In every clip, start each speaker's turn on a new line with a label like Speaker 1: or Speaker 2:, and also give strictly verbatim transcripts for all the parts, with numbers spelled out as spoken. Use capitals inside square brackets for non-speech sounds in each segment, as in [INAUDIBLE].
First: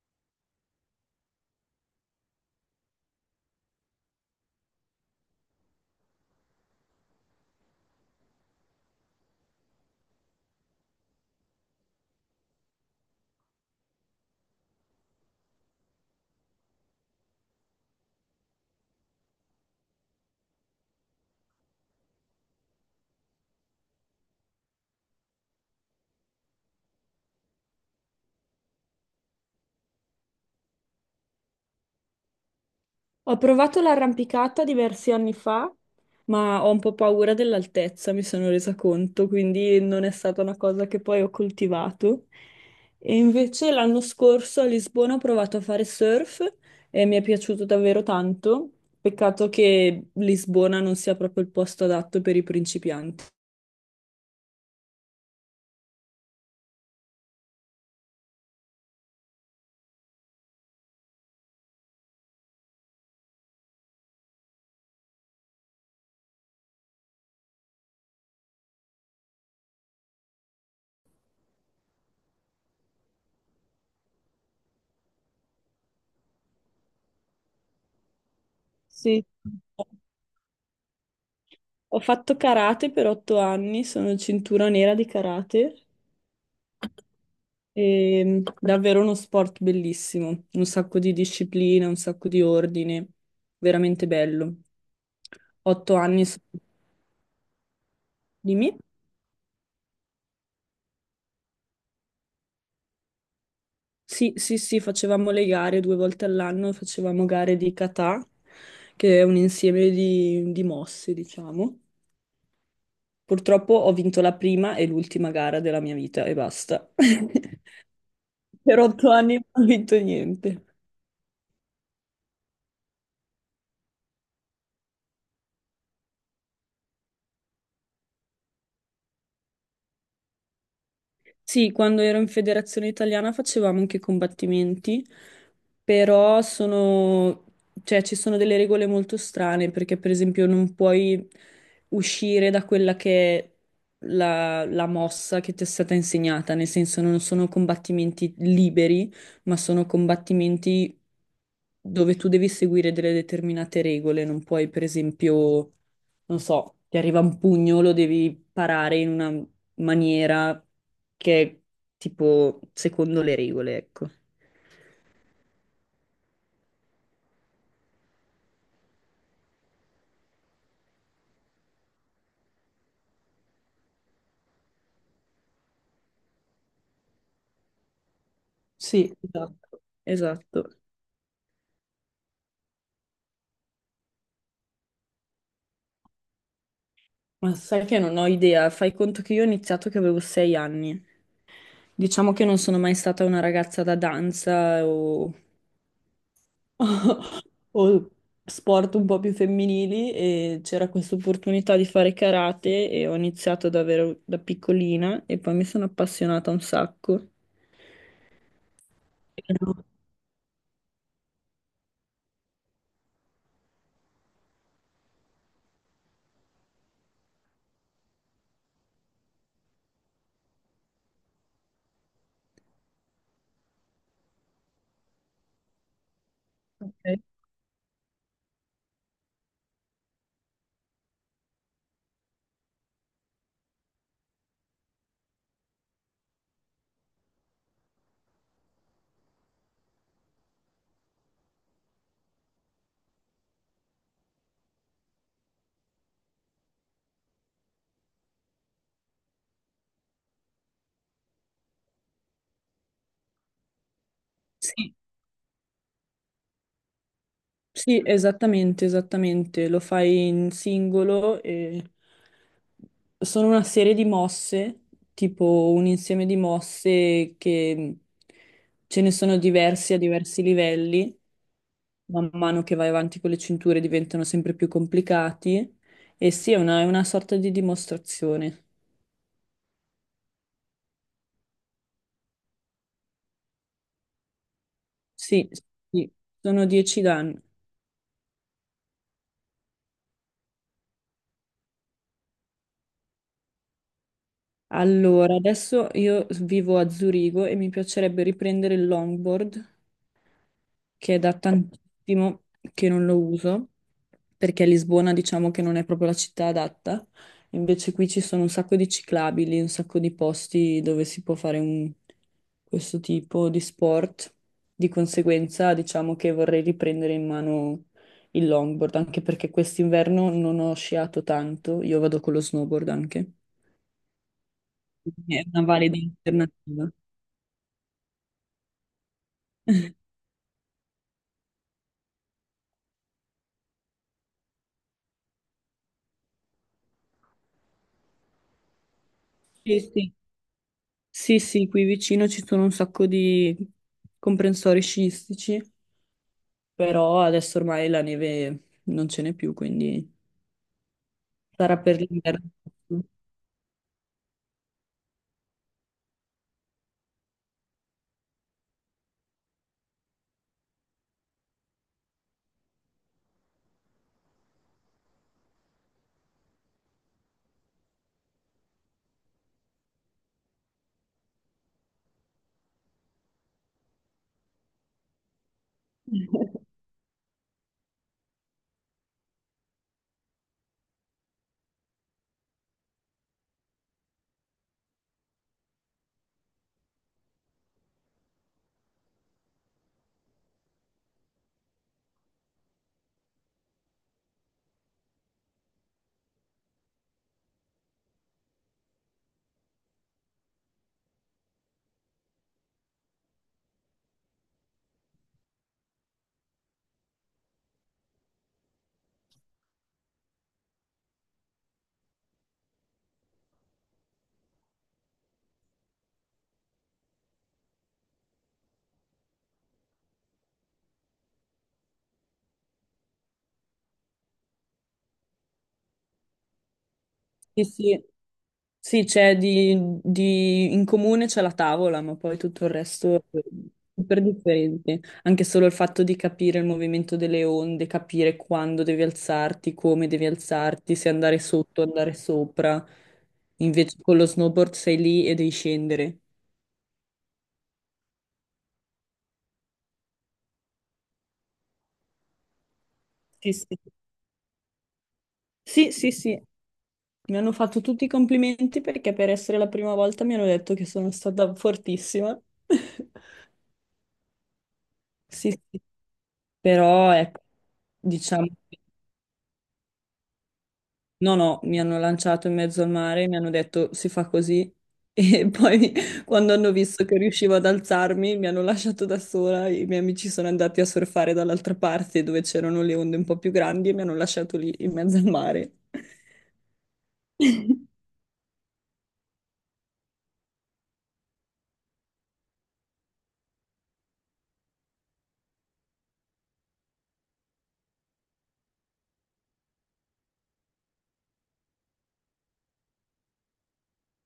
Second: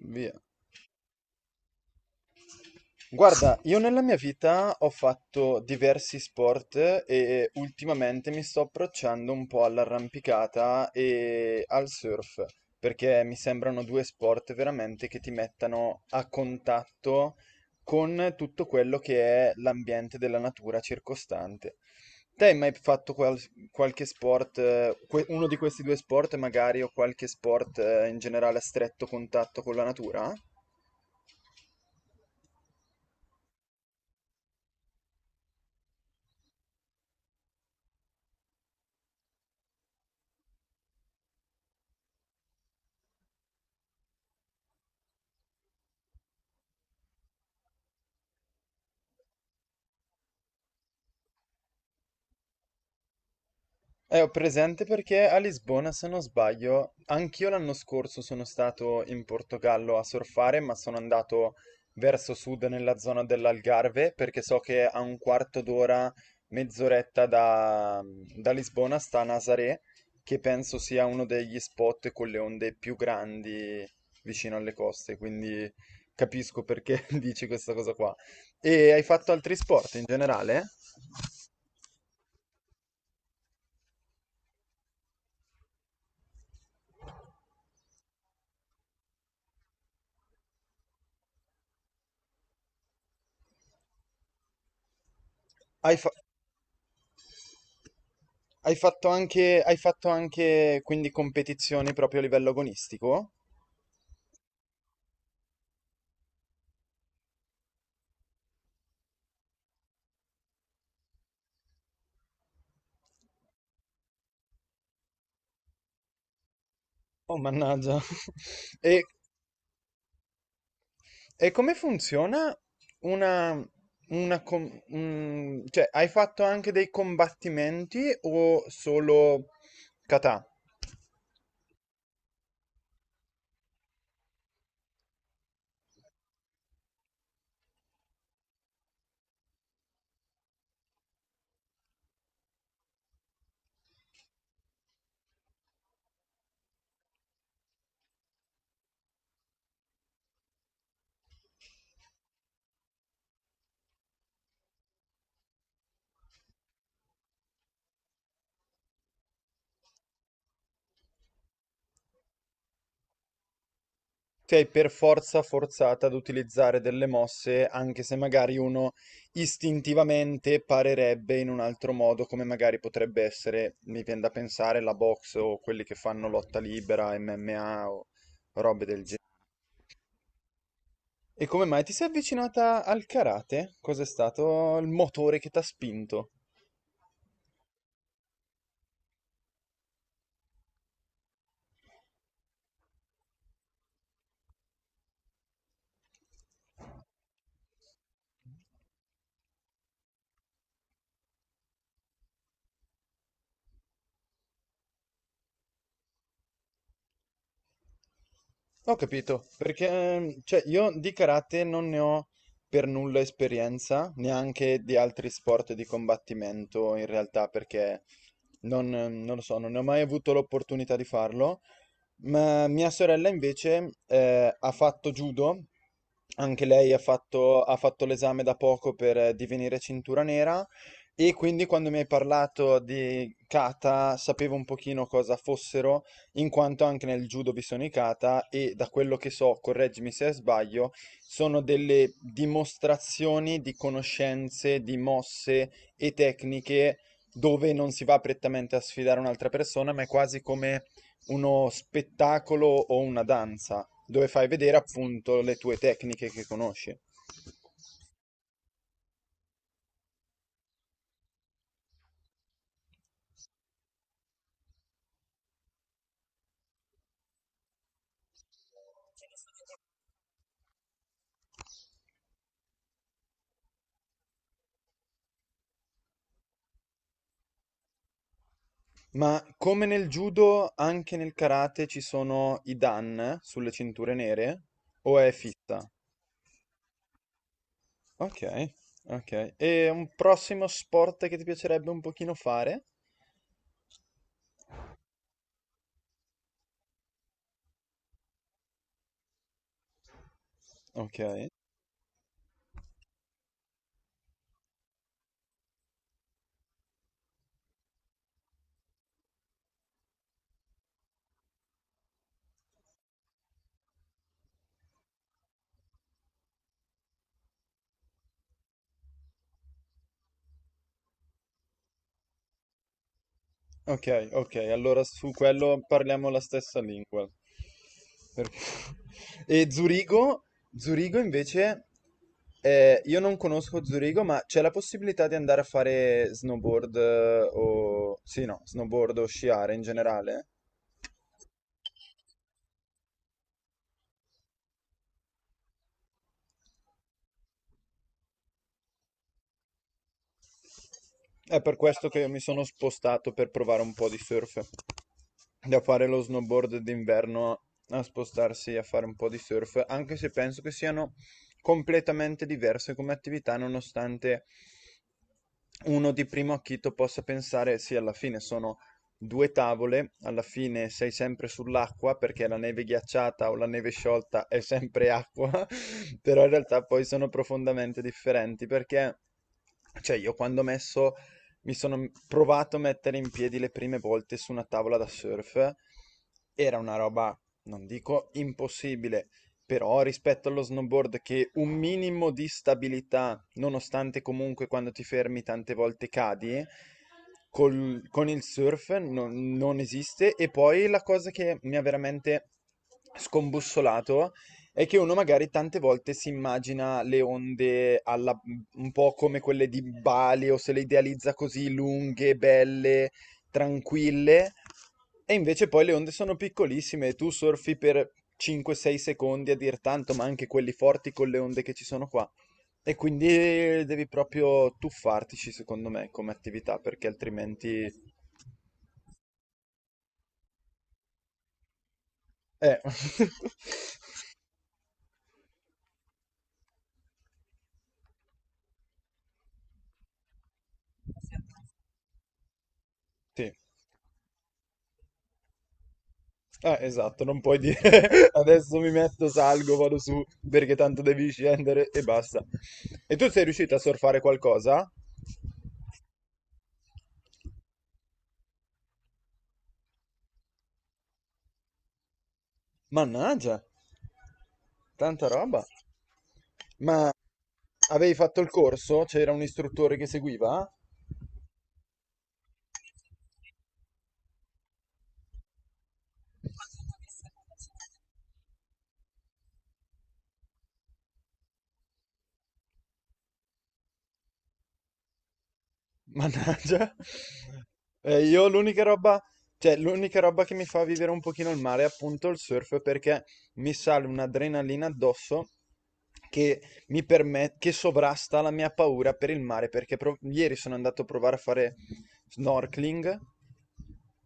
Speaker 1: Via. Guarda, io nella mia vita ho fatto diversi sport e ultimamente mi sto approcciando un po' all'arrampicata e al surf, perché mi sembrano due sport veramente che ti mettano a contatto con tutto quello che è l'ambiente della natura circostante. Te hai mai fatto qual- qualche sport, eh, que- uno di questi due sport magari o qualche sport eh, in generale a stretto contatto con la natura?
Speaker 2: Ho provato l'arrampicata diversi anni fa, ma ho un po' paura dell'altezza, mi sono resa conto, quindi non è stata una cosa che poi ho coltivato. E invece l'anno scorso a Lisbona ho provato a fare surf e mi è piaciuto davvero tanto. Peccato che Lisbona non sia proprio il posto adatto per i principianti.
Speaker 1: Eh, ho presente perché a Lisbona, se non sbaglio, anch'io l'anno scorso sono stato in Portogallo a surfare, ma sono andato verso sud nella zona dell'Algarve, perché so che a un quarto d'ora, mezz'oretta da, da Lisbona sta Nazaré, che penso sia uno degli spot con le onde più grandi vicino alle coste, quindi capisco perché [LAUGHS] dici questa cosa qua. E hai
Speaker 2: Sì.
Speaker 1: fatto altri sport in generale?
Speaker 2: Ho fatto karate per otto anni, sono cintura nera di karate. E davvero uno sport bellissimo, un sacco di disciplina, un sacco di ordine, veramente bello. Otto
Speaker 1: Hai fatto...
Speaker 2: anni so- di me.
Speaker 1: Hai fatto anche, hai fatto anche quindi competizioni proprio a livello agonistico?
Speaker 2: Sì, sì, sì, facevamo le gare due volte all'anno, facevamo gare di kata, che è un insieme di, di mosse, diciamo. Purtroppo ho vinto la prima e l'ultima gara della mia vita e basta. [LAUGHS]
Speaker 1: Oh, mannaggia. [LAUGHS]
Speaker 2: Per
Speaker 1: E,
Speaker 2: otto anni non ho vinto niente.
Speaker 1: e come funziona una, una com- mm, cioè, hai fatto anche dei combattimenti o solo kata?
Speaker 2: Sì, quando ero in federazione italiana facevamo anche combattimenti, però sono, cioè, ci sono delle regole molto strane perché per esempio non puoi uscire da quella che è la, la mossa che ti è stata insegnata, nel senso non sono combattimenti liberi, ma sono combattimenti dove tu devi seguire delle determinate regole, non puoi per esempio, non so, ti arriva un pugno, lo devi parare in una maniera che è tipo secondo le regole, ecco.
Speaker 1: Sei per forza forzato ad utilizzare delle mosse, anche se magari uno istintivamente parerebbe in un altro modo, come magari potrebbe essere, mi viene da pensare, la box o quelli che fanno lotta libera, M M A o robe del
Speaker 2: Sì,
Speaker 1: genere.
Speaker 2: esatto. Esatto.
Speaker 1: E come mai ti sei avvicinata al karate? Cos'è stato il motore che ti ha spinto?
Speaker 2: Ma sai che non ho idea, fai conto che io ho iniziato che avevo sei anni. Diciamo che non sono mai stata una ragazza da danza o... [LAUGHS] o sport un po' più femminili e c'era questa opportunità di fare karate e ho iniziato davvero da piccolina e poi mi sono appassionata un sacco.
Speaker 1: Ho capito,
Speaker 2: Però-
Speaker 1: perché ehm, cioè, io di karate non ne ho per nulla esperienza, neanche di altri sport di combattimento in realtà, perché non, non lo so, non ne ho mai avuto l'opportunità di farlo, ma mia sorella invece eh, ha fatto judo, anche lei ha
Speaker 2: Ok.
Speaker 1: fatto, ha fatto l'esame da poco per eh, divenire cintura nera e quindi quando mi hai parlato di kata sapevo un pochino cosa fossero in quanto anche nel judo vi sono i kata e da quello che so, correggimi se sbaglio, sono delle dimostrazioni di conoscenze, di mosse e tecniche dove non si va prettamente a sfidare un'altra persona, ma è quasi come uno spettacolo o una danza, dove fai vedere
Speaker 2: Sì.
Speaker 1: appunto le tue tecniche che conosci.
Speaker 2: Sì, esattamente, esattamente. Lo fai in singolo e sono una serie di mosse, tipo un insieme di mosse che mhmm, ce ne sono diversi a diversi livelli. Man mano che vai avanti con le cinture diventano sempre più complicati. E sì, è una, è una sorta di dimostrazione.
Speaker 1: Ma come nel judo, anche nel karate ci sono i dan sulle cinture nere o è
Speaker 2: Sì,
Speaker 1: fissa?
Speaker 2: sì, sono dieci danni.
Speaker 1: Ok, ok. E un prossimo sport che ti piacerebbe un pochino fare?
Speaker 2: Allora, adesso io vivo a Zurigo e mi piacerebbe riprendere il longboard, che è
Speaker 1: Ok,
Speaker 2: da tantissimo che non lo uso, perché a Lisbona diciamo che non è proprio la città adatta. Invece qui ci sono un sacco di ciclabili, un sacco di posti dove si può fare un- questo tipo di sport. Di conseguenza, diciamo che vorrei riprendere in mano il longboard, anche perché quest'inverno non ho sciato tanto, io vado con lo snowboard anche.
Speaker 1: ok, ok. Allora su
Speaker 2: È una
Speaker 1: quello
Speaker 2: valida
Speaker 1: parliamo la stessa
Speaker 2: alternativa.
Speaker 1: lingua. Perché... [LAUGHS] E Zurigo, Zurigo invece, eh, io non conosco Zurigo, ma c'è la possibilità di andare a fare snowboard eh, o... Sì, no, snowboard o sciare
Speaker 2: Sì,
Speaker 1: in
Speaker 2: sì.
Speaker 1: generale?
Speaker 2: Sì, sì, qui vicino ci sono un sacco di comprensori sciistici, però adesso ormai la neve non ce n'è più, quindi
Speaker 1: È per
Speaker 2: sarà per
Speaker 1: questo che mi
Speaker 2: l'inverno.
Speaker 1: sono spostato per provare un po' di surf. Da fare lo snowboard d'inverno a spostarsi a fare un po' di surf, anche se penso che siano completamente diverse come attività, nonostante uno di primo acchito possa pensare, sì, alla fine sono due tavole, alla fine sei sempre sull'acqua perché la neve ghiacciata o la neve sciolta è sempre acqua, [LAUGHS] però in
Speaker 2: [LAUGHS]
Speaker 1: realtà poi sono profondamente differenti perché, cioè, io quando ho messo mi sono provato a mettere in piedi le prime volte su una tavola da surf. Era una roba, non dico impossibile, però rispetto allo snowboard che un minimo di stabilità, nonostante comunque quando ti fermi tante volte cadi, col- con il surf non non esiste. E poi la cosa che mi ha veramente scombussolato è che uno magari tante volte si immagina le onde alla- un po' come quelle di Bali o se le idealizza così lunghe, belle, tranquille e invece poi le onde sono piccolissime e tu surfi per cinque sei secondi a dir tanto, ma anche quelli forti con le onde che ci sono qua. E quindi devi proprio tuffartici, secondo me, come attività, perché
Speaker 2: Sì,
Speaker 1: altrimenti...
Speaker 2: sì, sì, c'è di, di- in comune c'è la tavola, ma poi tutto il
Speaker 1: Eh,
Speaker 2: resto è
Speaker 1: [LAUGHS]
Speaker 2: super differente. Anche solo il fatto di capire il movimento delle onde, capire quando devi alzarti, come devi alzarti, se andare sotto, andare sopra.
Speaker 1: sì.
Speaker 2: Invece con lo snowboard sei lì e devi scendere.
Speaker 1: Eh, esatto, non puoi dire [LAUGHS] adesso mi metto, salgo, vado su perché tanto devi scendere e basta. E tu sei
Speaker 2: Sì, sì.
Speaker 1: riuscito a surfare qualcosa?
Speaker 2: Sì, sì, sì, mi hanno fatto tutti i complimenti perché per essere la prima volta mi hanno detto che sono stata fortissima. [LAUGHS]
Speaker 1: Mannaggia, tanta
Speaker 2: Sì,
Speaker 1: roba.
Speaker 2: sì, però
Speaker 1: Ma
Speaker 2: ecco,
Speaker 1: avevi fatto
Speaker 2: diciamo,
Speaker 1: il corso? C'era un istruttore che seguiva?
Speaker 2: no, no, mi hanno lanciato in mezzo al mare, mi hanno detto si fa così e [LAUGHS] poi quando hanno visto che riuscivo ad alzarmi mi hanno lasciato da sola, i miei amici sono andati a surfare dall'altra parte dove c'erano le onde un po' più grandi e mi hanno lasciato lì in mezzo al mare.
Speaker 1: Mannaggia. Eh, io l'unica roba, cioè l'unica roba che mi fa vivere un pochino il mare è appunto il surf perché mi sale un'adrenalina addosso che mi permette, che sovrasta la mia paura per il mare perché pro- ieri sono andato a provare a fare snorkeling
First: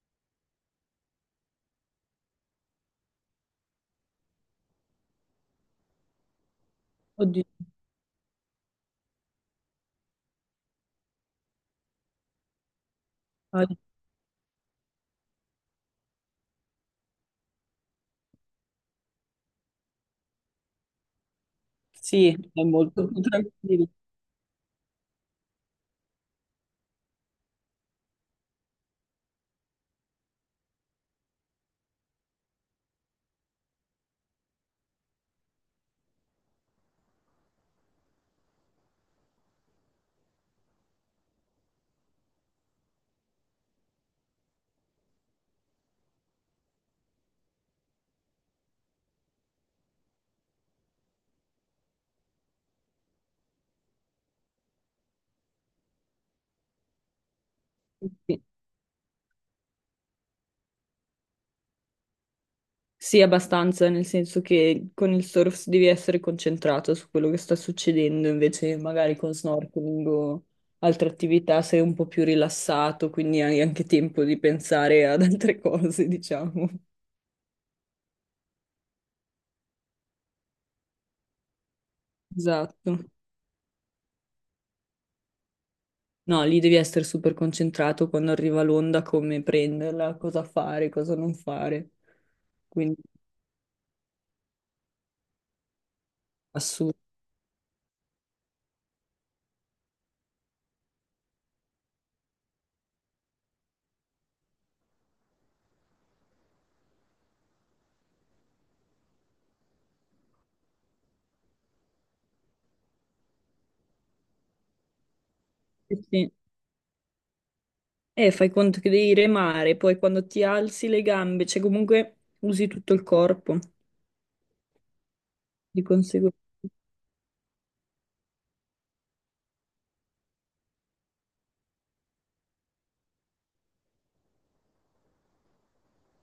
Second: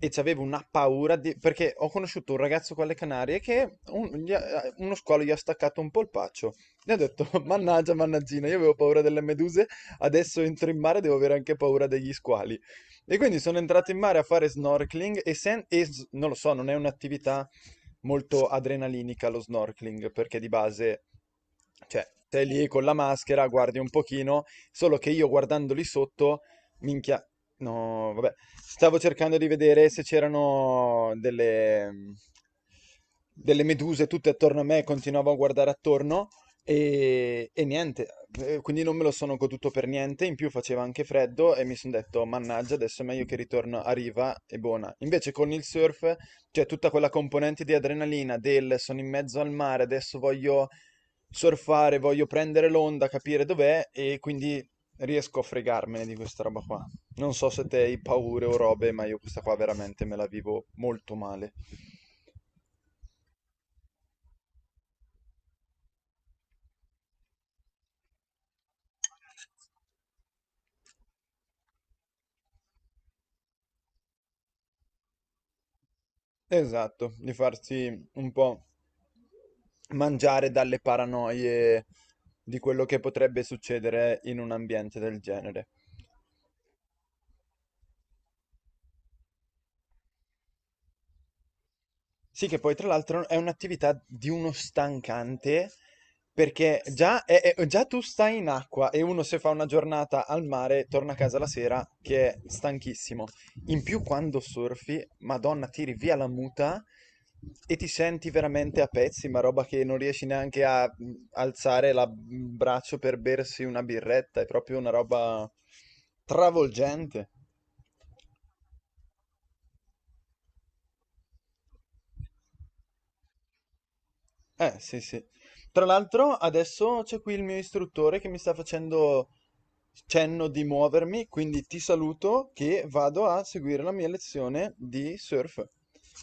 Speaker 1: e c'avevo una paura di- perché ho conosciuto un ragazzo con le Canarie che un- gli ha- uno squalo gli ha staccato un polpaccio. Ne ho detto,
Speaker 2: Oddio,
Speaker 1: [LAUGHS] mannaggia, mannaggina, io avevo paura delle meduse, adesso entro in mare, devo avere anche paura degli squali. E quindi sono entrato
Speaker 2: oddio.
Speaker 1: in mare a fare snorkeling e, sen- e s- non lo so, non è un'attività molto adrenalinica lo snorkeling, perché di base, cioè,
Speaker 2: Sì,
Speaker 1: sei
Speaker 2: è
Speaker 1: lì con la
Speaker 2: molto più
Speaker 1: maschera, guardi un
Speaker 2: tranquillo.
Speaker 1: pochino, solo che io guardando lì sotto, minchia, no, vabbè, stavo cercando di vedere se c'erano delle, delle meduse tutte attorno a me, continuavo a guardare attorno e, e niente, eh, quindi non me lo sono goduto per niente, in più faceva anche freddo e mi sono detto, mannaggia, adesso è meglio che ritorno a riva e buona. Invece con il surf c'è tutta quella componente di adrenalina del sono in mezzo al mare, adesso voglio surfare, voglio prendere l'onda, capire dov'è e quindi riesco a fregarmene di questa roba qua. Non so se te hai
Speaker 2: Sì.
Speaker 1: paure o robe, ma io questa qua veramente me la vivo molto male.
Speaker 2: Sì, abbastanza, nel senso che con il surf devi essere concentrato su quello che sta succedendo, invece magari con snorkeling o altre attività sei un po' più rilassato, quindi hai anche tempo di pensare ad altre [LAUGHS] cose, diciamo.
Speaker 1: Esatto, di farsi un po' mangiare dalle paranoie di quello che
Speaker 2: Esatto.
Speaker 1: potrebbe succedere in un ambiente del genere.
Speaker 2: No, lì devi essere super concentrato quando arriva l'onda, come prenderla, cosa fare, cosa non fare.
Speaker 1: Sì, che poi tra
Speaker 2: Quindi
Speaker 1: l'altro è un'attività di uno stancante, perché
Speaker 2: assurdo.
Speaker 1: già, è- è- già tu stai in acqua e uno se fa una giornata al mare torna a casa la sera che è stanchissimo. In più quando surfi, Madonna, tiri via la muta e ti senti veramente a pezzi, ma roba che non riesci neanche a mm, alzare la- il braccio per bersi una birretta, è proprio una roba
Speaker 2: Sì, sì.
Speaker 1: travolgente.
Speaker 2: E fai conto che devi remare, poi quando ti alzi le gambe, cioè comunque usi tutto il corpo.
Speaker 1: Eh, sì, sì.
Speaker 2: Di
Speaker 1: Tra l'altro,
Speaker 2: conseguenza.
Speaker 1: adesso c'è qui il mio istruttore che mi sta facendo cenno di muovermi, quindi ti saluto che vado a seguire la mia lezione di surf.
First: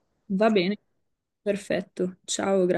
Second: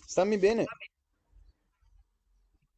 Speaker 1: Stammi
Speaker 2: Va
Speaker 1: bene.
Speaker 2: bene, perfetto. Ciao, grazie.